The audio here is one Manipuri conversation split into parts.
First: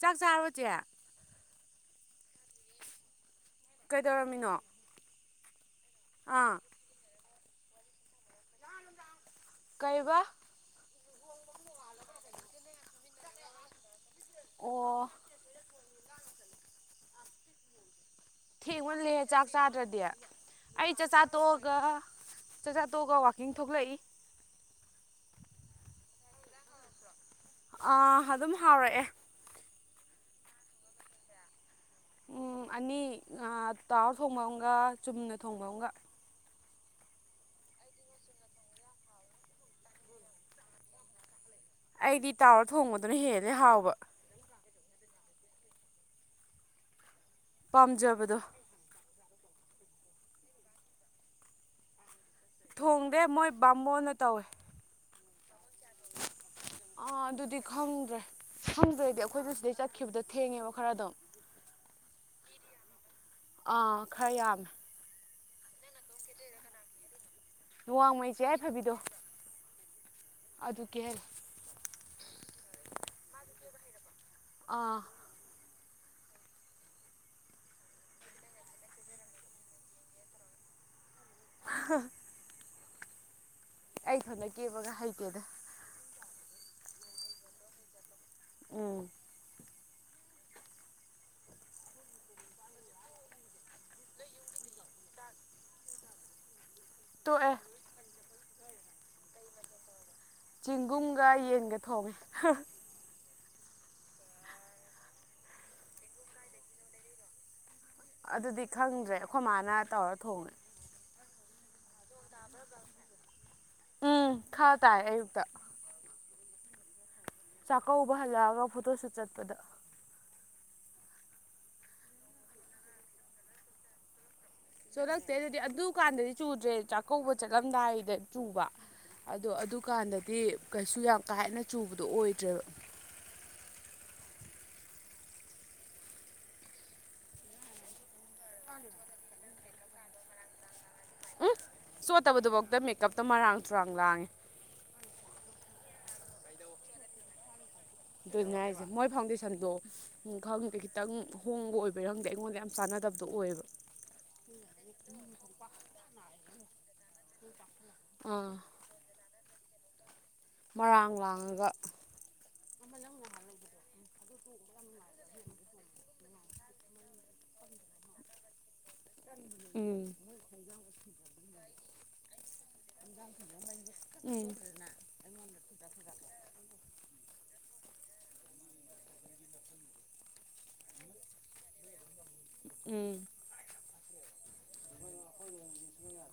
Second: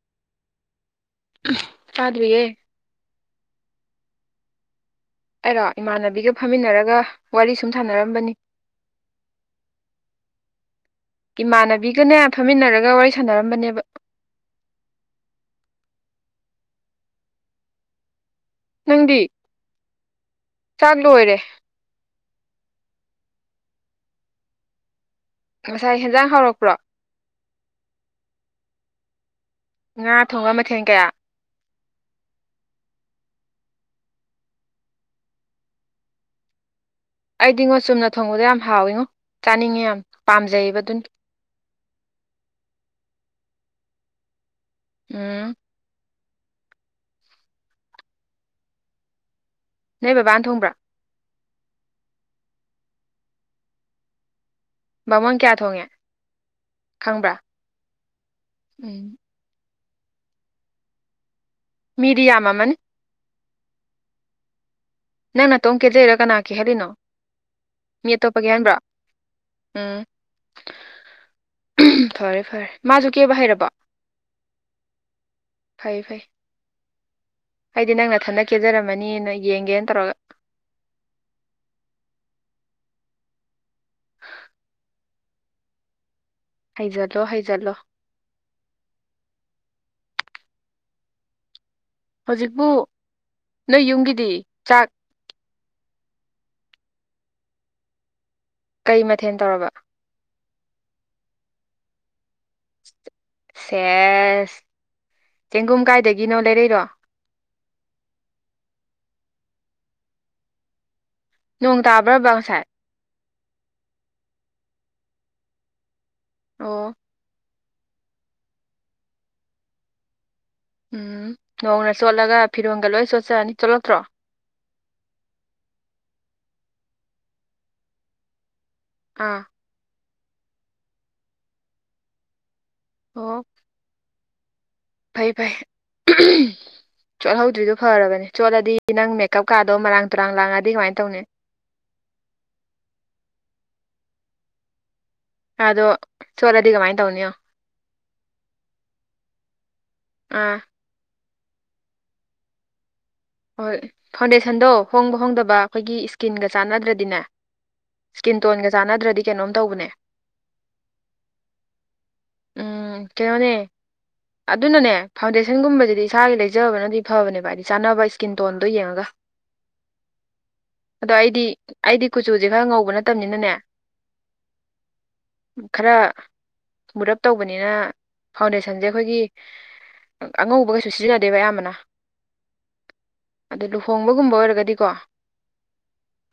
ꯆꯥꯛ ꯆꯥꯔꯕꯣ ꯆꯦ ꯆꯥꯗ꯭ꯔꯤꯌꯦ ꯀꯩꯗꯧꯔꯝꯃꯤꯅꯣ ꯑꯩꯔꯣ ꯏꯃꯥꯟꯅꯕꯤꯒ ꯑꯥ ꯐꯝꯃꯤꯟꯅꯔꯒ ꯋꯥꯔꯤ ꯁꯨꯝ ꯁꯥꯟꯅꯔꯝꯕꯅꯤ ꯀꯩꯕꯥ ꯏꯃꯥꯟꯅꯕꯤꯒꯅꯦ ꯐꯝꯃꯤꯟꯅꯔꯒ ꯋꯥꯔꯤ ꯁꯥꯟꯅꯔꯝꯕꯅꯦꯕ ꯑꯣ ꯊꯦꯡꯃꯜꯂꯦꯍꯦ ꯅꯪꯗꯤ ꯆꯥꯛ ꯆꯥꯗ꯭ꯔꯗꯤ ꯑꯩ ꯆꯥꯛ ꯆꯥꯛꯆꯥ ꯂꯣꯏꯔꯦ ꯇꯣꯛꯑ ꯒ ꯆꯥꯛꯆꯥꯥ ꯇꯣꯛꯑꯒ ꯋꯥꯀꯤꯡ ꯊꯣꯛꯂꯛꯏ ꯉꯁꯥꯏ ꯍꯦꯟꯖꯥꯡ ꯍꯥꯎꯔꯛꯄ꯭ꯔꯣ ꯑꯥ ꯑꯗꯨꯝ ꯍꯥꯎꯔꯛꯑꯦ ꯉꯥ ꯊꯣꯡꯕ ꯃꯊꯦꯟ ꯀꯌꯥ ꯎꯝ ꯑꯅꯤ ꯑ ꯇꯥꯎꯔ ꯊꯣꯡꯕ ꯑꯃꯒ ꯆꯨꯝꯅ ꯊꯣꯡꯕ ꯑꯃꯒ ꯑꯩꯗꯤꯉꯣ ꯆꯨꯝꯅ ꯊꯣꯡꯕꯗꯣ ꯌꯥꯝ ꯍꯥꯎꯏꯉꯣ ꯆꯥꯅꯤꯡꯉꯦ ꯌꯥꯝ ꯄꯥꯝꯖꯩꯌꯦꯕ ꯑꯗꯨꯅ ꯑꯩꯗꯤ ꯇꯥꯎꯔ ꯊꯣꯡꯕꯗꯨꯅ ꯍꯦꯜꯂꯦ ꯍꯥꯎꯕ ꯎꯝ ꯄꯥꯝꯖꯕꯗꯣ ꯅꯣꯏ ꯕꯕꯥꯅ ꯊꯣꯡꯕ꯭ꯔꯥ ꯊꯣꯡꯗꯦ ꯃꯣꯏ ꯕꯥꯃꯣꯟꯅ ꯇꯧꯋꯦ ꯕꯥꯃꯣꯟ ꯀꯌꯥ ꯊꯣꯡꯉꯦ ꯑꯥ ꯈꯪꯕ꯭ꯔꯥ ꯑꯗꯨꯗꯤ ꯈꯪꯗ꯭ꯔꯦ ꯎꯝ ꯈꯪꯗ꯭ꯔꯦꯗꯤ ꯑꯩꯈꯣꯏꯖꯨ ꯁꯤꯗꯩ ꯆꯠ ꯈꯤꯕꯗꯣ ꯊꯦꯡꯉꯦꯕ ꯈꯔ ꯑꯗꯨꯝ ꯃꯤꯗꯤ ꯌꯥꯝꯃꯝꯃꯅꯤ ꯑꯥ ꯈꯔ ꯌꯥꯝꯃꯦ ꯅꯪ ꯅꯇꯣꯝ ꯀꯦꯖꯩꯔꯥ ꯀꯅꯥ ꯀꯦꯍꯜꯂꯤꯅꯣ ꯃꯤ ꯋꯥꯡꯃꯩ ꯑꯇꯣꯞꯄ ꯆꯦ ꯀꯦꯍꯟꯕ꯭ꯔꯣ ꯌꯥꯏꯐꯕꯤꯗꯣ ꯎꯝ ꯑꯗꯨ ꯀꯦꯍꯜꯂꯤ ꯐꯔꯦ ꯐꯔꯦ ꯃꯥꯁꯨ ꯀꯦꯕ ꯍꯩꯔꯕꯣ ꯑꯥ ꯐꯩ ꯐꯩ ꯑꯩꯗꯤ ꯅꯪ ꯅꯊꯟꯗ ꯀꯦꯖꯔꯝꯃꯅꯤꯅ ꯌꯦꯡꯒꯦꯅ ꯇꯧꯔꯒ [unintelligible] ꯑꯩ ꯏꯊꯟꯇ ꯀꯦꯕꯒ ꯍꯩꯇꯦꯗ ꯍꯩꯖꯜꯂꯣ ꯍꯩꯖꯜꯂꯣ ꯎꯝ ꯍꯧꯖꯤꯛꯄꯨ ꯅꯣꯏ ꯌꯨꯝꯒꯤꯗꯤ ꯆꯥꯛ ꯇꯣꯛ ꯑꯦ ꯀꯩ ꯃꯊꯦꯜ ꯇꯧꯔꯕ ꯆꯦꯡꯒꯨꯝꯒ ꯌꯦꯟꯒ ꯊꯣꯡꯉꯦ ꯁꯦꯁ ꯆꯦꯡꯒꯨꯝ ꯀꯥꯏꯗꯒꯤꯅꯣ ꯂꯩꯔꯛꯏꯔꯣ ꯑꯗꯨꯗꯤ ꯈꯪꯗ꯭ꯔꯦ ꯑꯈꯣꯏ ꯃꯥꯅ ꯇꯧꯔ ꯊꯣꯡꯉꯦ ꯅꯣꯡ ꯇꯥꯕ꯭ꯔꯥꯕ ꯉꯁꯥꯏ ꯎꯝ ꯈꯥ ꯇꯥꯏ ꯑꯌꯨꯛꯇ ꯑꯣ ꯆꯥꯛꯀꯧꯕ ꯍꯜꯂꯛꯑꯒ ꯐꯣꯇꯣ ꯁꯨꯠ ꯆꯠꯄꯗꯣ ꯎꯝ ꯅꯣꯡꯅ ꯆꯣꯠꯂꯒ ꯐꯤꯔꯣꯟꯒ ꯂꯣꯏ ꯆꯣꯠꯆꯅꯤ ꯆꯣꯂꯛꯇ꯭ꯔꯣ ꯆꯣꯂꯛꯇꯦ ꯑꯗꯨꯗꯤ ꯑꯗꯨꯀꯥꯟꯗꯗꯤ ꯆꯨꯗ꯭ꯔꯦ ꯆꯥꯛꯀꯧꯕ ꯆꯠꯂꯝꯗꯥꯏꯗ ꯆꯨꯕ ꯑꯥ ꯑꯗꯨ ꯑꯗꯣ ꯑꯗꯨꯀꯥꯟꯗꯗꯤ ꯀꯩꯁꯨ ꯌꯥꯝ ꯀꯥ ꯍꯦꯟꯅ ꯆꯨꯕꯗꯣ ꯑꯣꯏꯗ꯭ꯔꯦꯕ ꯑꯣ ꯐꯩ ꯐꯩ ꯆꯣꯠꯍꯧꯗ꯭ꯔꯤꯗꯣ ꯐꯥꯔꯕꯅꯦ ꯆꯣꯠꯂꯗꯤ ꯅꯪ ꯃꯦꯛ ꯀꯞꯀꯥꯗꯣ ꯃꯔꯥꯡ ꯇꯨꯔꯥꯡ ꯂꯥꯡꯉꯗꯤ ꯀꯃꯥꯏ ꯇꯧꯅꯤ ꯎꯝ ꯆꯣꯠꯇꯕꯗꯨꯐꯧꯗ ꯃꯦꯛꯀꯞꯇꯣ ꯃꯔꯥꯡ ꯇꯨꯔꯥꯡ ꯂꯥꯡꯉꯦ ꯑꯗꯣ ꯆꯣꯠꯂꯗꯤ ꯀꯃꯥꯏ ꯇꯧꯅꯤ ꯌꯦꯡꯉꯣ ꯑꯗꯨꯅꯦ ꯍꯥꯏꯖꯦ ꯃꯣꯏ ꯐꯥꯎꯟꯗꯦꯁꯟꯗꯣ ꯑꯥ ꯈꯪꯗꯦ ꯈꯤꯇꯪ ꯍꯣꯡꯕ ꯑꯣꯏꯕꯩꯔ ꯈꯪꯗꯦ ꯑꯩꯉꯣꯟꯗ ꯌꯥꯝ ꯆꯥꯟꯅꯗꯕꯗꯣ ꯑꯣꯏꯌꯦꯕ ꯍꯣꯏ ꯐꯥꯎꯟꯗꯦꯁꯟꯗꯣ ꯍꯣꯡꯕ ꯍꯣꯡꯗꯕ ꯑꯩꯈꯣꯏꯒꯤ ꯏꯁꯀꯤꯟꯒ ꯆꯥꯟꯅꯗ꯭ꯔꯗꯤꯅꯦ ꯁꯀꯤꯟ ꯑꯥ ꯇꯣꯟꯒ ꯆꯥꯟꯅꯗ꯭ꯔꯗꯤ ꯀꯩꯅꯣꯝ ꯇꯧꯕꯅꯦ ꯃꯔꯥꯡ ꯂꯥꯡꯉꯒ ꯎꯝ ꯀꯩꯅꯣꯅꯦ ꯑꯗꯨꯅꯅꯦ ꯐꯥꯎꯟꯗꯦꯁꯟꯒꯨꯝꯕꯖꯤꯗꯤ ꯏꯁꯥꯒꯤ ꯂꯩꯖꯕꯅꯗꯤ ꯐꯥꯕꯅꯦꯕ ꯍꯥꯏꯗꯤ ꯆꯥꯅꯕ ꯏꯁ ꯀꯤꯟꯇꯣꯟꯗꯣ ꯌꯦꯡꯉꯒ ꯎꯝ ꯑꯗꯣ ꯑꯩꯗꯤ ꯑꯩꯗꯤ ꯀꯨꯆꯨꯖꯦ ꯈꯔ ꯉꯧꯕ ꯅꯠꯇꯝꯅꯤꯅꯅꯦ ꯎꯝ ꯈꯔ ꯃꯨꯔꯞ ꯇꯧꯕꯅꯤꯅ ꯐꯥꯎꯟꯗꯦꯁꯟꯁꯦ ꯑꯩꯈꯣꯏꯒꯤ ꯑꯥ ꯑꯉꯧꯕ ꯀꯩꯁꯨ ꯁꯤꯖꯤꯟꯅꯗꯦꯕ ꯑꯌꯥꯝꯕꯅ ꯎꯝ ꯑꯗꯣ ꯂꯨꯍꯣꯡꯕꯒꯨꯝꯕ ꯑꯣꯏꯔꯒꯗꯤꯀꯣ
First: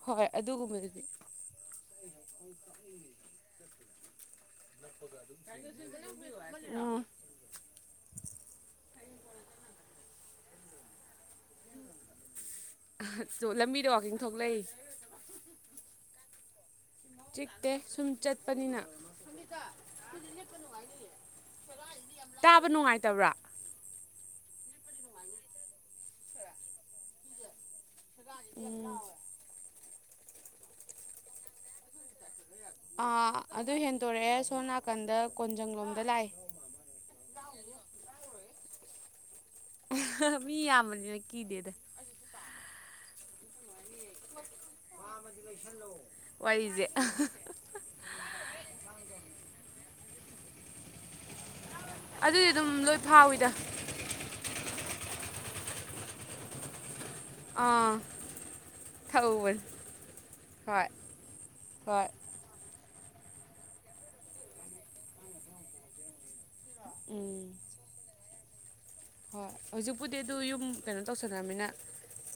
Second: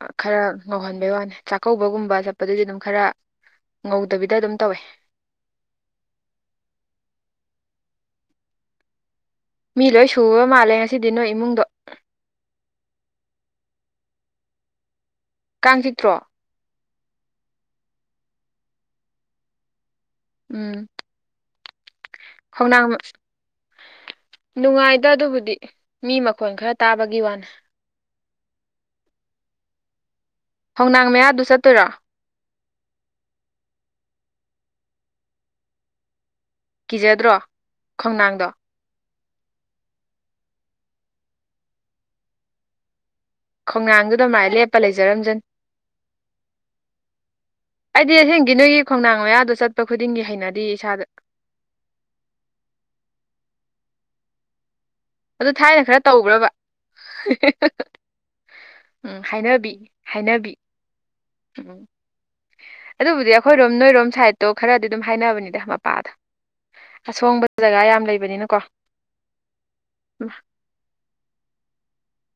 ꯍꯣꯏ ꯈꯔ ꯑꯗꯨꯒꯨꯝꯕꯗꯨꯗꯤ ꯉꯧꯍꯟꯕꯩ ꯋꯥꯅꯦ ꯆꯥꯛꯀꯧꯕꯒꯨꯝꯕ ꯆꯠꯄꯗꯗꯤ ꯑꯗꯨꯝ ꯈꯔ ꯉꯧꯗꯕꯤꯗ ꯑꯗꯨꯝ ꯇꯧꯋꯦ ꯑꯥ ꯃꯤ ꯂꯣꯏ ꯁꯨꯕ ꯃꯥꯜꯂꯦ ꯉꯁꯤꯗꯤ ꯅꯣꯏ ꯏꯃꯨꯡꯗꯣ ꯑꯥ ꯆꯣ ꯂꯝꯕꯤꯗ ꯋꯥꯀꯤꯡ ꯊꯣꯛꯂꯛꯏ ꯀꯥꯡ ꯆꯤꯛꯇ꯭ꯔꯣ ꯆꯤꯛꯇꯦ ꯁꯨꯝ ꯆꯠꯄꯅꯤꯅ ꯎꯝ ꯇꯥꯕ ꯈꯣꯡꯅꯥꯡ ꯅꯨꯡꯉꯥꯏꯇꯕ꯭ꯔꯥ ꯅꯨꯡꯉꯥꯏ ꯗ ꯑꯗꯨꯕꯨꯗꯤ ꯃꯤ ꯃꯈꯣꯟ ꯈꯔ ꯇꯥꯕꯒꯤ ꯋꯥꯅꯦ ꯑꯝ ꯍꯧꯅꯥꯡ ꯃꯌꯥꯗꯨ ꯆꯠꯇꯣꯏꯔꯣ ꯑ ꯑꯗꯨ ꯍꯦꯟꯗꯣꯔꯛꯑꯦ ꯁꯣꯝ ꯅꯥꯀꯟꯗ ꯀꯣꯟꯖꯪ ꯂꯣꯝꯗ ꯂꯥꯛꯏ ꯀꯤꯖꯗ꯭ꯔꯣ ꯈꯣꯡꯅꯥꯡꯗꯣ ꯃꯤ ꯌꯥꯝꯕꯅꯤꯅ ꯀꯤꯗꯦꯗ ꯈꯣꯡꯅꯥꯡꯗꯨꯗ ꯃꯥꯏ ꯂꯦꯞꯄ ꯂꯩꯖꯔꯝꯖꯅꯤ ꯋꯥꯔꯤꯁꯦ ꯑꯩꯗꯤ ꯑꯁꯦꯡꯒꯤ ꯅꯣꯏꯒꯤ ꯈꯣꯡꯅꯥꯡ ꯃꯌꯥꯗꯣ ꯆꯠꯄ ꯈꯨꯗꯤꯡꯒꯤ ꯍꯩꯅꯗꯤꯌꯦ ꯏꯁꯥꯗ ꯑꯗꯨꯗꯤ ꯑꯗꯨꯝ ꯂꯣꯏ ꯐꯥꯎꯋꯤꯗ ꯑꯗꯣ ꯊꯥꯏꯅ ꯈꯔ ꯇꯧꯕ꯭ꯔꯕ ꯑꯥ ꯎꯝ ꯊꯛꯎꯕꯅꯤ ꯍꯥꯏꯅꯕꯤ ꯍꯥꯏꯅꯕꯤ ꯍꯣꯏ ꯎꯝ ꯍꯣꯏ ꯑꯗꯨꯕꯨꯗꯤ ꯑꯩꯈꯣꯏꯔꯣꯝ ꯅꯣꯏꯔꯣꯝ ꯁꯥꯏꯠꯇꯣ ꯈꯔꯗꯤ ꯑꯗꯨꯝ ꯍꯥꯏꯅꯕꯅꯤꯗ ꯃꯄꯥꯗꯣ ꯑꯁꯣꯡꯕ ꯎꯝ ꯖꯒꯥ ꯌꯥꯝ ꯂꯩꯕꯅꯤꯅ ꯀꯣ ꯍꯣꯏ ꯍꯧꯖꯤꯛꯄꯨꯗꯤ ꯑꯗꯨ ꯌꯨꯝ ꯀꯩꯅꯣ ꯇꯧꯁꯜꯂꯃꯤꯅ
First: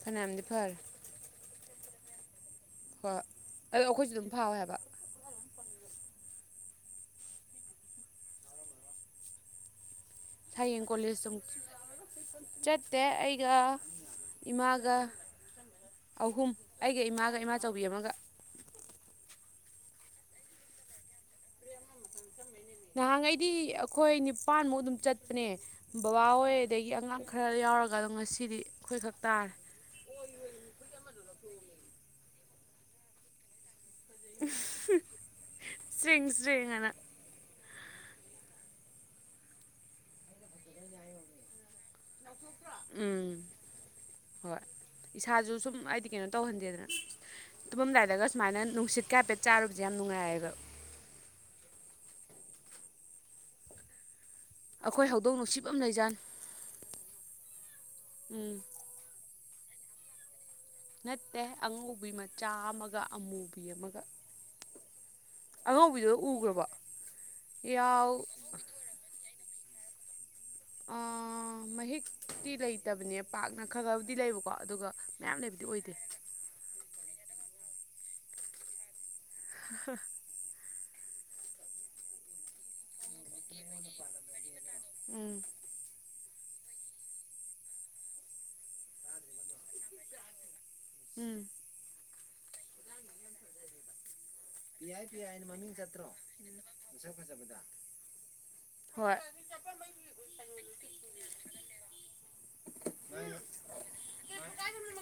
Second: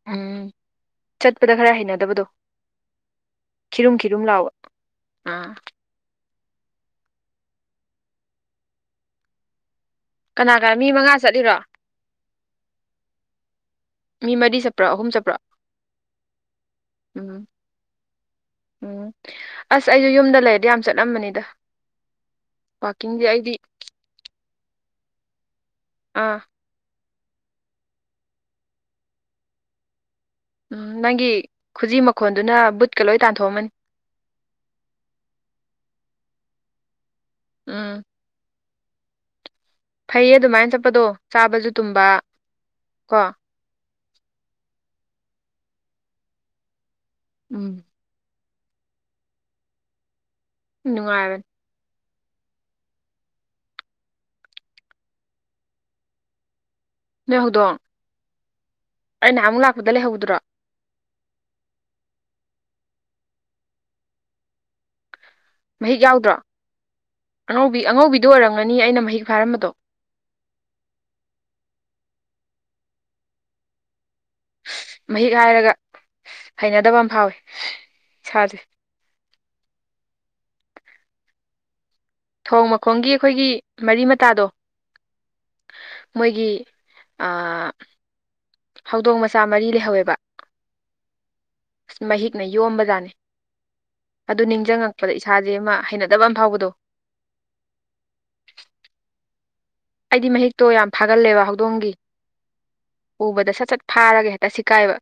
ꯐꯅꯌꯥꯝꯗꯤ ꯎꯝ ꯐꯔꯦ ꯆꯠꯄꯗ ꯈꯔ ꯍꯩꯅꯗꯕꯗꯣ ꯍꯣꯏ ꯑꯗꯣ ꯈꯤꯔꯨꯝ ꯑꯩꯈꯣꯏꯁꯨ ꯈꯤꯔꯨꯝ ꯑꯗꯨꯝ ꯂꯥꯎꯕ ꯐꯥꯎꯋꯦ ꯍꯥꯏꯕ ꯑꯥ ꯀꯅꯥ ꯀꯅꯥ ꯍꯌꯦꯡ ꯃꯤ ꯃꯉꯥ ꯀꯣꯂꯦꯖ ꯑꯃꯨꯛ ꯆꯠꯂꯤꯔꯣ ꯆꯠꯇꯦ ꯑꯩꯒ ꯃꯤ ꯃꯔꯤ ꯆꯠꯄ꯭ꯔꯣ ꯏꯃꯥꯒ ꯑꯍꯨꯝ ꯆꯠꯄ꯭ꯔꯣ ꯑꯍꯨꯝ ꯑꯩꯒ ꯏꯃꯥꯒ ꯎꯝ ꯏꯃꯥꯆꯧꯕꯤ ꯑꯃꯒ ꯎꯝ ꯑꯁ ꯑꯩꯁꯨ ꯌꯨꯝꯗ ꯂꯩꯔꯗꯤ ꯌꯥꯝ ꯆꯠꯂꯝꯕꯅꯤꯗ ꯋꯥꯛꯀꯤꯡꯁꯦ ꯅꯍꯥꯟꯒꯩꯗꯤ ꯑꯩꯗꯤ ꯑꯩꯈꯣꯏ ꯅꯤꯄꯥꯟꯃꯨꯛ ꯑꯗꯨꯝ ꯆꯠꯄꯅꯦ ꯑꯥ ꯕꯕꯥꯍꯣꯏ ꯑꯗꯩꯒꯤ ꯑꯉꯥꯡ ꯈꯔ ꯌꯥꯎꯔꯒ ꯑꯗꯨ ꯉꯁꯤꯗꯤ ꯑꯩꯈꯣꯏꯈꯛ ꯇꯥꯔꯦ ꯎꯝ ꯅꯪꯒꯤ ꯈꯨꯖꯤ ꯃꯈꯣꯟꯗꯨꯅ ꯕꯨꯠꯀ ꯂꯣꯏ ꯇꯥꯟꯊꯣꯛꯑꯝꯃꯅꯤ ꯎꯍꯨꯝ ꯆ꯭ꯔꯤꯡ ꯆ꯭ꯔꯤꯡ ꯑꯅ ꯎꯝ ꯐꯩꯌꯦ ꯑꯗꯨꯃꯥꯏꯅ ꯆꯠꯄꯗꯣ ꯆꯥꯕꯁꯨ ꯇꯨꯝꯕ ꯀꯣ ꯎꯝ ꯍꯣꯏ ꯏꯁꯥꯖꯨ ꯁꯨꯝ ꯍꯥꯏꯗꯤ ꯀꯩꯅꯣ ꯇꯧꯍꯟꯗꯦꯗꯅ ꯎꯝ ꯇꯨꯝꯃꯝꯗꯥꯏꯗꯒ ꯁꯨꯃꯥꯏꯅ ꯅꯨꯡꯁꯤꯠꯀ ꯍꯥꯏꯐꯦꯠ ꯆꯥꯔꯨꯕꯁꯦ ꯌꯥꯝ ꯅꯨꯡꯉꯥꯏꯑꯌꯦꯕ ꯅꯨꯡꯉꯥꯏꯕꯅꯦ ꯑꯩꯈꯣꯏ ꯍꯧꯗꯣꯡ ꯅꯨꯡꯁꯤꯕ ꯑꯃ ꯂꯩꯖꯥꯅꯦ ꯅꯣꯏ ꯍꯧꯗꯣꯡ ꯎꯝ ꯑꯩ ꯅꯍꯥꯟꯃꯨꯛ ꯂꯥꯛꯄꯗ ꯂꯩꯍꯧꯕꯗꯨꯔꯣ ꯅꯠꯇꯦ ꯑꯉꯧꯕꯤ ꯃꯆꯥ ꯑꯃꯒ ꯑꯃꯨꯕꯤ ꯑꯃꯒ ꯃꯍꯤꯛ ꯑꯉꯧꯕꯤꯗꯣ ꯌꯥꯎꯗ꯭ꯔꯣ ꯎꯈ꯭ꯔꯕꯣ ꯑꯉꯧꯕꯤ ꯌꯥꯎ ꯑꯉꯧꯕꯤꯗꯣ ꯑꯣꯏꯔꯝꯒꯅꯤ ꯑꯩꯅ ꯃꯍꯤꯛ ꯐꯥꯔꯝꯕꯗꯣ ꯑ ꯃꯍꯤꯛꯇꯤ ꯂꯩꯇꯕꯅꯦ ꯄꯥꯛꯅ ꯈꯔ ꯈꯕꯨꯗꯤ ꯂꯩꯕꯀꯣ ꯑꯗꯨꯒ ꯃꯍꯤꯛ ꯃꯌꯥꯝ ꯂꯩꯕꯗꯤ ꯍꯥꯏꯔꯒ ꯑꯣꯏꯗꯦ ꯍꯩꯅꯗꯕ ꯑꯃ ꯐꯥꯎꯋꯦ ꯏꯁꯥꯖꯦ [unintelligible] ꯊꯣꯡ ꯃꯈꯣꯡꯒꯤ ꯑꯩꯈꯣꯏꯒꯤ ꯃꯔꯤ ꯃꯇꯥꯗꯣ ꯎꯝ ꯃꯣꯏꯒꯤ ꯑ ꯍꯧꯗꯣꯡ ꯃꯆꯥ ꯃꯔꯤ ꯂꯩꯍꯧꯋꯦꯕ ꯎꯝ ꯑꯁ ꯃꯍꯤꯛꯅ ꯌꯣꯝꯕꯖꯥꯠꯅꯦ ꯑꯗꯨ ꯅꯤꯡꯁꯤꯡꯉꯛꯄꯗ ꯏꯁꯥꯖꯦ ꯑꯃ ꯍꯩꯅꯗꯕ ꯑꯃ ꯐꯥꯎꯕꯗꯣ ꯐꯖ ꯐꯖꯕꯗ ꯍꯣꯏ ꯑꯩꯗꯤ ꯃꯍꯤꯛꯇꯣ ꯌꯥꯝ ꯐꯥꯒꯜꯂꯦꯕ ꯍꯧꯗꯣꯡꯒꯤ ꯎꯕꯗ ꯁꯠ ꯁꯠ ꯐꯥꯔꯒꯦ ꯍꯦꯛꯇ ꯁꯤꯠꯀꯥꯏꯕ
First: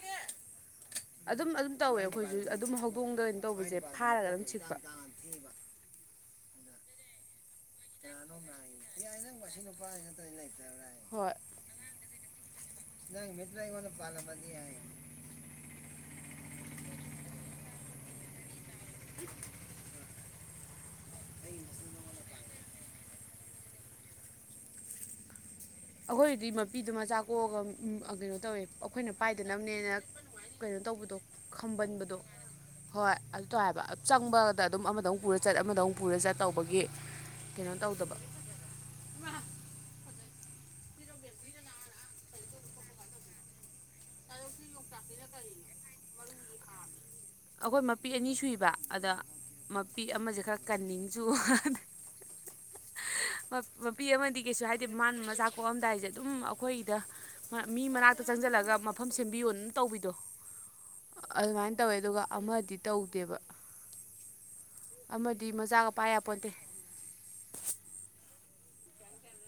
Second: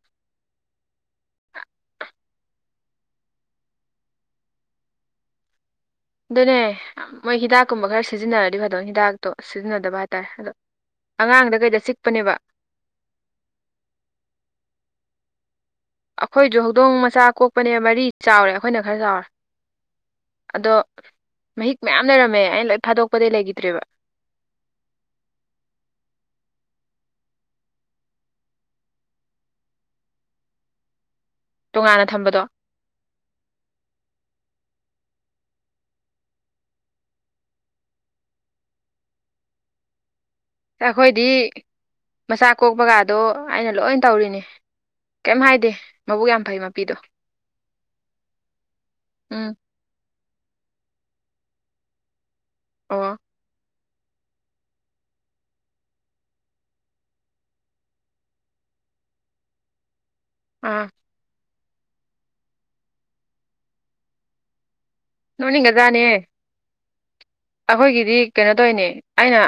ꯑꯗꯨꯝ ꯑꯗꯨꯝ ꯇꯧꯋꯦ ꯑꯩꯈꯣꯏꯁꯨ ꯑꯗꯨꯝ ꯍꯧꯗꯣꯡꯗ ꯀꯩꯅꯣ ꯇꯧꯕꯁꯦ ꯐꯥꯔꯒ ꯑꯗꯨꯝ ꯁꯤꯛꯄ ꯑꯗꯨꯅꯦ ꯃꯣꯏ ꯍꯤꯗꯥꯛꯀꯨꯝꯕ ꯈꯔ ꯁꯤꯖꯤꯟꯅꯔꯗꯤ ꯐꯗꯣꯏ ꯍꯤꯗꯥꯛꯇꯣ ꯁꯤꯖꯤꯟꯅꯗꯕ ꯍꯥꯏꯇꯥꯔꯦ ꯑꯗꯣ ꯑꯉꯥꯡꯗ ꯀꯩꯗ ꯆꯤꯛꯄꯅꯦꯕ ꯅꯪ ꯃꯤꯠꯇꯨꯅ ꯑꯩꯉꯣꯟꯗꯅ ꯄꯥꯜꯂꯝꯃꯗꯤ ꯍꯥꯏ ꯑꯣ ꯑꯩꯈꯣꯏꯖꯨ ꯍꯧꯗꯣꯡ ꯃꯆꯥ ꯀꯣꯛꯄꯅꯦ ꯃꯔꯤ ꯆꯥꯎꯔꯦ ꯑꯩꯈꯣꯏꯅ ꯈꯔ ꯆꯥꯎꯔꯦ ꯑꯗꯣ ꯃꯍꯤꯛ ꯃꯌꯥꯝ ꯂꯩꯔꯝꯃꯦ ꯑꯩꯅ ꯂꯣꯏ ꯐꯥꯗꯣꯛꯄꯗꯩ ꯂꯩꯒꯤꯗ꯭ꯔꯦꯕ ꯑꯩꯈꯣꯏꯒꯤꯗꯤ ꯃꯄꯤꯗꯨ ꯃꯆꯥ ꯀꯣꯛꯑꯒ ꯎꯝ ꯑ ꯀꯩꯅꯣ ꯇꯧꯋꯦ ꯑꯩꯈꯣꯏꯅ ꯄꯥꯏꯗꯅꯕꯅꯦꯅ ꯀꯩꯅꯣ ꯇꯧꯕꯗꯣ ꯇꯣꯉꯥꯟꯅ ꯈꯝꯕꯟꯕꯗꯣ ꯊꯝꯕꯗꯣ ꯍꯣꯏ ꯑꯗꯨ ꯇꯧꯑꯦ ꯍꯥꯏꯕ ꯆꯪꯕꯗ ꯑꯗꯨꯝ ꯑꯃꯗꯃꯨꯛ ꯄꯨꯔ ꯆꯠ ꯑꯃꯗꯃꯨꯛ ꯄꯨꯔ ꯆꯠ ꯇꯧꯕꯒꯤ ꯀꯩꯅꯣ ꯇꯧꯗꯕ ꯑ ꯑꯩꯈꯣꯏꯗꯤ ꯃꯆꯥ ꯀꯣꯛꯄꯒꯗꯣ ꯑꯩꯅ ꯂꯣꯏ ꯇꯧꯔꯤꯅꯤ ꯀꯩꯝ ꯍꯥꯏꯗꯦ ꯃꯕꯨꯛ ꯌꯥꯝ ꯐꯩ ꯃꯄꯤꯗꯣ ꯑꯩꯈꯣꯏ ꯃꯄꯤ ꯑꯅꯤ ꯁꯨꯏꯕ ꯑꯗ ꯎꯝ ꯃꯄꯤ ꯑꯃꯁꯦ ꯈꯔ ꯀꯟꯅꯤꯡ ꯆꯨꯕ ꯑꯣ ꯃꯄꯤ ꯑꯃꯗꯤ ꯀꯩꯁꯨ ꯍꯥꯏꯗꯦ ꯃꯥꯅ ꯃꯆꯥ ꯀꯣꯛꯑꯝꯗꯥꯏꯁꯦ ꯑꯗꯨꯝ ꯑꯩꯈꯣꯏꯗ ꯃꯤ ꯃꯅꯥꯛꯇ ꯆꯪꯁꯤꯜꯂꯒ ꯃꯐꯝ ꯁꯦꯝꯕꯤꯌꯣꯅ ꯑꯗꯨꯝ ꯇꯧꯕꯤꯗꯣ ꯑꯥ ꯑꯗꯨꯃꯥꯏꯅ ꯇꯧꯋꯦ ꯑꯗꯨꯒ ꯑꯃꯗꯤ ꯇꯧꯗꯦꯕ ꯑꯃꯗꯤ ꯃꯆꯥꯒ ꯅꯣꯛꯅꯤꯡꯒꯖꯥꯠꯅꯦ ꯄꯥꯏ ꯌꯥꯄꯣꯟꯇꯦ ꯑꯩꯈꯣꯏꯒꯤꯗꯤ ꯀꯩꯅꯣ ꯇꯧꯅꯦ ꯑꯩꯅ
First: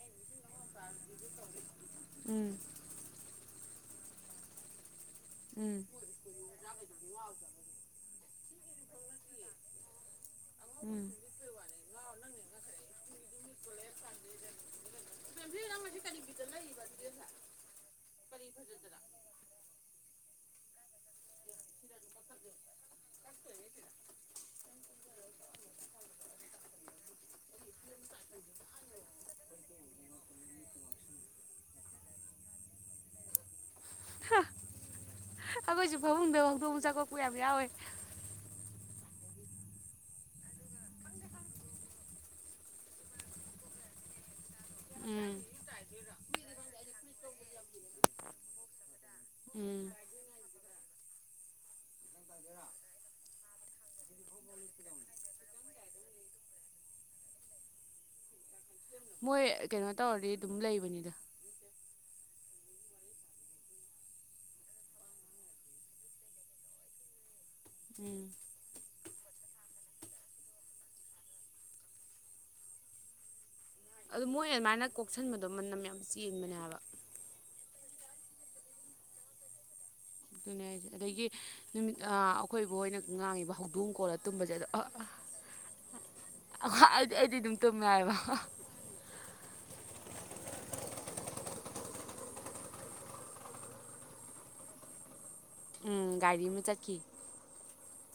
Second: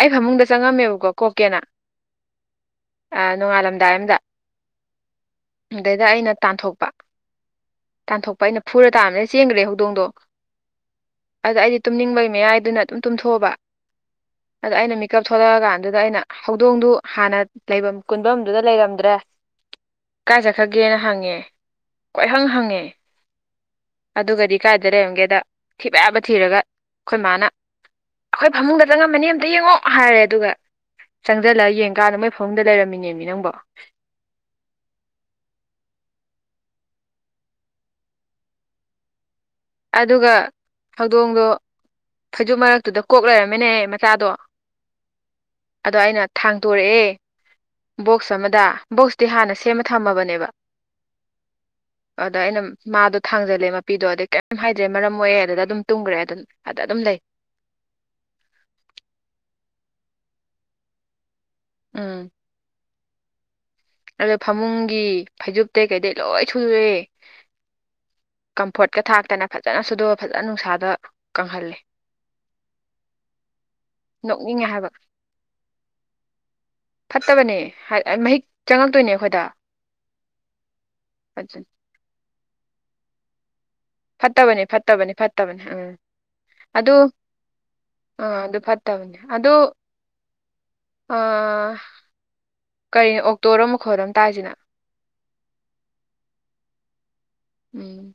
ꯑꯩ ꯐꯃꯨꯡꯗ ꯆꯪꯉꯝꯃꯦꯕꯀꯣ ꯀꯣꯛꯀꯦꯅ ꯎꯝ ꯑ ꯅꯣꯡꯉꯥꯜꯂꯝꯗꯥꯏ ꯑꯝꯗ ꯎꯝ ꯑꯗꯩꯗ ꯑꯩꯅ ꯇꯥꯟꯊꯣꯛꯄ ꯇꯥꯟꯊꯣꯛꯄ ꯑꯩꯅ ꯐꯨꯔ ꯇꯥꯕꯗꯩ ꯆꯦꯟꯈ꯭ꯔꯦ ꯍꯧꯗꯣꯡꯗꯣ ꯎꯝ ꯑꯗ ꯑꯩꯗꯤ ꯇꯨꯝꯅꯤꯡꯕꯒꯤ ꯃꯌꯥꯏꯗꯨꯅ ꯑꯗꯨꯝ ꯇꯨꯝꯊꯣꯛꯑꯕ ꯑꯗ ꯑꯩꯅ ꯃꯤꯀꯞ ꯊꯣꯛꯂꯛꯑꯀꯥꯟꯗꯨꯗ ꯑꯩꯅ ꯍꯧꯗꯣꯡꯗꯨ ꯍꯥꯟꯅ ꯂꯩꯐꯝ ꯀꯨꯟꯕꯝꯗꯨꯗ ꯂꯩꯔꯝꯗ꯭ꯔꯦ ꯀꯥꯏ ꯆꯠꯈ꯭ꯔꯒꯦꯅ ꯍꯪꯉꯦ ꯀꯣꯏꯍꯪ ꯍꯪꯉꯦ ꯑꯗꯨꯒꯗꯤ ꯀꯥꯏꯗ ꯂꯩꯔꯝꯒꯦꯗ ꯊꯤꯕ ꯌꯥꯕ ꯊꯤꯔꯒ ꯑꯩꯈꯣꯏ ꯃꯥꯅ ꯑꯩꯈꯣꯏ ꯐꯃꯨꯡꯗ ꯆꯪꯉꯝꯕꯅꯦ ꯑꯝꯇ ꯌꯦꯡꯉꯣ ꯍꯥꯏꯔꯦ ꯑꯗꯨꯒ ꯆꯪꯁꯤꯜꯂꯒ ꯌꯦꯡ ꯀꯥꯟꯗ ꯃꯣꯏ ꯐꯃꯨꯡꯗ ꯂꯩꯔꯝꯃꯤꯅꯦꯃꯤ ꯅꯪꯕꯣ ꯍꯥ ꯑꯩꯈꯣꯏꯖꯨ ꯐꯃꯨꯡꯗ ꯍꯧꯗꯣꯡ ꯃꯆꯥ ꯀꯣꯛꯄ ꯌꯥꯝ ꯌꯥꯎꯋꯦ ꯑꯗꯨꯒ ꯍꯧꯗꯣꯡꯗꯣ ꯐꯩꯖꯨꯞ ꯃꯔꯛꯇꯨꯗ ꯀꯣꯛ ꯂꯩꯔꯝꯃꯤꯅꯦꯍꯦ ꯃꯆꯥꯗꯣ ꯎꯝ ꯑꯗꯣ ꯑꯩꯅ ꯊꯥꯡꯇꯣꯔꯛꯑꯦ ꯕꯣꯛꯁ ꯑꯃꯗ ꯕꯣꯛꯁꯇꯤ ꯍꯥꯟꯅ ꯁꯦꯝꯃ ꯎꯝ ꯊꯝꯃꯕꯅꯦꯕ ꯑꯗ ꯑꯩꯅ ꯃꯥꯗꯣ ꯊꯥꯡꯖꯜꯂꯦ ꯃꯄꯤꯗꯣ ꯑꯗꯩ ꯑꯗꯨꯝ ꯍꯥꯏꯗ꯭ꯔꯦ ꯃꯔꯝ ꯃꯣꯛꯑꯦ ꯑꯗꯨꯗ ꯑꯗꯨꯝ ꯇꯨꯝꯈ꯭ꯔꯦ ꯑꯗꯨꯝ ꯑꯗ ꯑꯗꯨꯝ ꯂꯩ ꯃꯣꯏ ꯀꯩꯅꯣ ꯇꯧꯔꯗꯤ ꯑꯗꯨꯝ ꯂꯩꯕꯅꯤꯗ ꯎꯝ ꯑꯗꯨꯗ ꯐꯃꯨꯡꯒꯤ ꯐꯩꯖꯨꯞꯇꯩ ꯀꯩꯗꯩ ꯂꯣꯏ ꯁꯨꯔꯦ ꯎꯝ ꯀꯝꯐꯣꯔꯠꯀ ꯊꯥꯛꯇꯅ ꯐꯖꯅ ꯁꯨꯗꯣꯛꯑ ꯐꯖꯅ ꯅꯨꯡꯁꯥꯗ ꯀꯪꯍꯜꯂꯦ ꯑꯗꯨ ꯃꯣꯏ ꯅꯣꯛꯅꯤꯡꯉꯦ ꯑꯗꯨꯃꯥꯏꯅ ꯍꯥꯏꯕ ꯀꯣꯛꯁꯟꯕꯗꯣ ꯃꯅꯝ ꯌꯥꯝ ꯆꯦꯟꯕꯅꯦ ꯍꯥꯏꯕ ꯐꯠꯇꯕꯅꯦ ꯍ ꯃꯍꯤꯛ ꯆꯪꯉꯛꯇꯣꯏꯅꯦ ꯑꯩꯈꯣꯏꯗ ꯑꯗꯨꯅꯦ ꯍꯥꯏꯖꯦ ꯑꯗꯒꯤ ꯅꯨꯃꯤꯠ ꯑ ꯑꯩꯈꯣꯏꯕꯣꯛꯍꯣꯏꯅ ꯉꯥꯡꯉꯤꯕ ꯍꯧꯗꯣꯡ ꯈꯣꯡ ꯀꯣꯜꯂ ꯇꯨꯝꯕꯖꯦ ꯐꯠꯇꯕꯅꯦ ꯑꯗꯣ ꯐꯠꯇꯕꯅꯦ ꯐꯠꯇꯕꯅꯦ ꯎꯝ ꯑꯩꯗꯤ ꯑꯩꯗꯤ ꯑꯗꯨꯝ ꯇꯨꯝꯃꯦ ꯍꯥꯏꯕ ꯇꯕꯅꯦ ꯑꯗꯣ ꯑ ꯀꯔꯤ ꯑꯣꯛꯇꯣꯔ ꯃꯈꯣꯜ ꯑꯃ ꯇꯥꯏꯖꯤꯅ ꯎꯝ ꯒꯥꯔꯤ ꯑꯃ ꯆꯠꯈꯤ ꯎꯝ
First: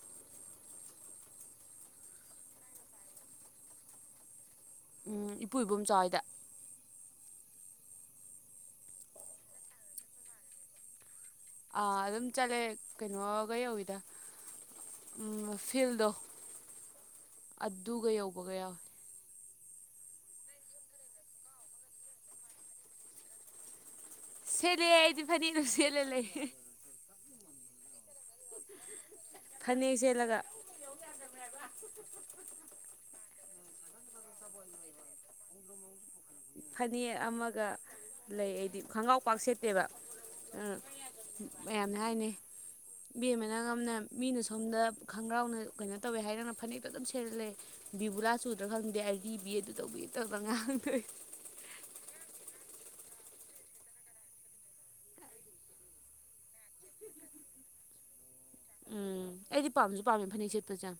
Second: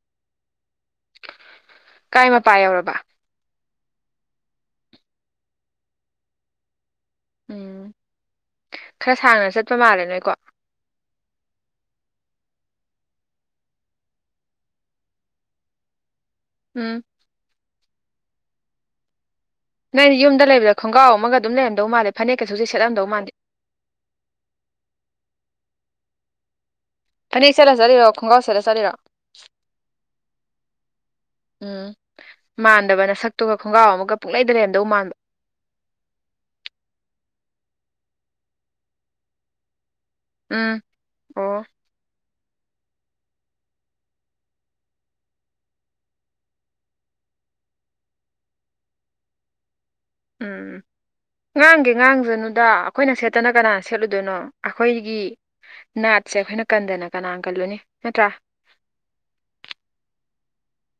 ꯀꯥꯏ ꯃꯄꯥ ꯌꯧꯔꯕ ꯎꯝ ꯏꯄꯨ ꯏꯕꯣꯝꯆꯥ ꯍꯣꯏꯗ ꯎꯝ ꯈꯔ ꯁꯥꯡꯅ ꯆꯠꯄ ꯃꯥꯜꯂꯦ ꯅꯣꯏꯀꯣ ꯑꯥ ꯑꯗꯨꯝ ꯆꯠꯂꯦ ꯀꯩꯅꯣꯒ ꯌꯧꯋꯤꯗ ꯎꯝ ꯐꯤꯜꯗꯣ ꯎꯝ ꯑꯗꯨꯒ ꯌꯧꯕꯒ ꯌꯥꯎꯑꯦ ꯅꯪꯗꯤ ꯌꯨꯝꯗ ꯂꯩꯕꯗ ꯈꯣꯡꯒꯥꯎ ꯑꯃꯒ ꯑꯗꯨꯝ ꯂꯩꯔꯝꯗꯧ ꯃꯥꯜꯂꯦ ꯐꯅꯦꯛꯀ ꯁꯨꯡꯁꯦꯠ ꯁꯦꯠꯂꯝꯗꯧ ꯃꯥꯟꯗꯦ ꯁꯦꯠꯂꯦ ꯑꯩꯗꯤ ꯐꯅꯦꯛ ꯑꯗꯨꯝ ꯁꯦꯠꯂꯥ ꯂꯩ ꯐꯅꯦꯛ ꯁꯦꯠꯂ ꯆꯠꯂꯤꯔꯣ ꯈꯣꯡꯒꯥꯎ ꯁꯦꯠꯂ ꯆꯠꯂꯤꯔꯣ ꯐꯅꯦꯛ ꯁꯦꯠꯂꯒ ꯌꯧ ꯌꯥꯗꯕꯅꯦ ꯍꯥꯏꯕ ꯎꯝ ꯃꯥꯟꯗꯕ ꯅꯁꯛꯇꯨꯒ ꯈꯣꯡꯒꯥꯎ ꯑꯃꯒ ꯄꯨꯡꯂꯩꯗ ꯂꯩꯔꯝꯗꯧ ꯃꯥꯟꯕ ꯐꯅꯦꯛ ꯑꯃꯒ ꯂꯩ ꯑꯩꯗꯤ ꯈꯪꯒꯥꯎ ꯄꯥꯛ ꯁꯦꯠꯇꯦꯕ ꯑ ꯎꯝ ꯑꯣ ꯃꯌꯥꯝꯅ ꯍꯥꯏꯅꯦ ꯏꯕꯦꯝꯃ ꯅꯪ ꯑꯃꯅ ꯃꯤꯅ ꯁꯣꯝꯗ ꯈꯣꯡꯒ꯭ꯔꯥꯎꯅ ꯀꯩꯅꯣ ꯇꯧꯋꯦ ꯍꯥꯏꯔ ꯅꯪꯅ ꯐꯅꯦꯛꯇ ꯑꯗꯨꯝ ꯁꯦꯠꯂ ꯂꯩ ꯕꯤꯕꯨꯂꯥ ꯆꯨꯗ꯭ꯔꯥ ꯈꯪꯗꯦ ꯑꯩꯔꯤꯕꯤ ꯑꯗꯨ ꯇꯧꯕꯤ ꯇꯧꯗ꯭ꯔ ꯎꯝ ꯉꯥꯡꯗꯣꯏ ꯉꯥꯡꯒꯦ ꯉꯥꯡꯖꯅꯨꯗ ꯑꯩꯈꯣꯏꯅ ꯁꯦꯠꯇꯅ ꯀꯅꯥꯅ ꯁꯦꯠꯂꯨꯗꯣꯏꯅꯣ ꯑꯈꯣꯏꯒꯤ ꯅꯥꯠꯁꯦ ꯑꯈꯣꯏꯅ ꯀꯟꯗꯅ ꯀꯅꯥ ꯀꯜꯂꯨꯅꯤ ꯅꯠꯇ꯭ꯔꯥ ꯎꯝ ꯑꯩꯗꯤ ꯄꯥꯝꯖꯨ ꯄꯥꯝꯃꯦ ꯐꯅꯦꯛ ꯁꯦꯠꯄꯁꯦ ꯌꯥꯝ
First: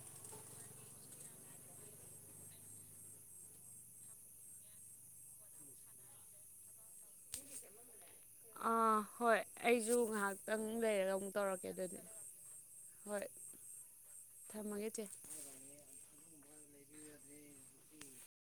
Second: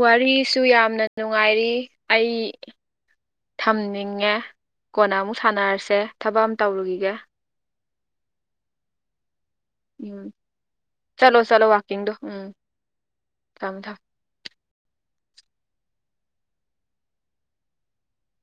ꯋꯥꯔꯤꯁꯨ ꯌꯥꯝꯅ ꯅꯨꯡꯉꯥꯏꯔꯤ ꯑꯩ ꯊꯝꯅꯤꯡꯉꯦ ꯀꯣꯟꯅ ꯑꯃꯨꯛ ꯁꯥꯟꯅꯔꯁꯦ ꯊꯕꯛ ꯑꯃ ꯇꯧꯔꯨꯒꯤꯒꯦ ꯑꯥ ꯍꯣꯏ ꯑꯩꯖꯨ ꯎꯝ ꯉꯥꯍꯥꯛꯇꯪ ꯂꯩꯔꯒ ꯑꯃꯨꯛ ꯆꯠꯂꯣ ꯆꯠꯂꯣ ꯇꯧꯔꯛꯀꯦ ꯑꯗꯨꯗꯤ ꯋꯥꯛꯀꯤꯡꯗꯣ ꯎꯝ ꯍꯣꯏ ꯊꯝꯃꯣ ꯊꯝꯃꯣ ꯊꯝꯃꯒꯦ ꯆꯦ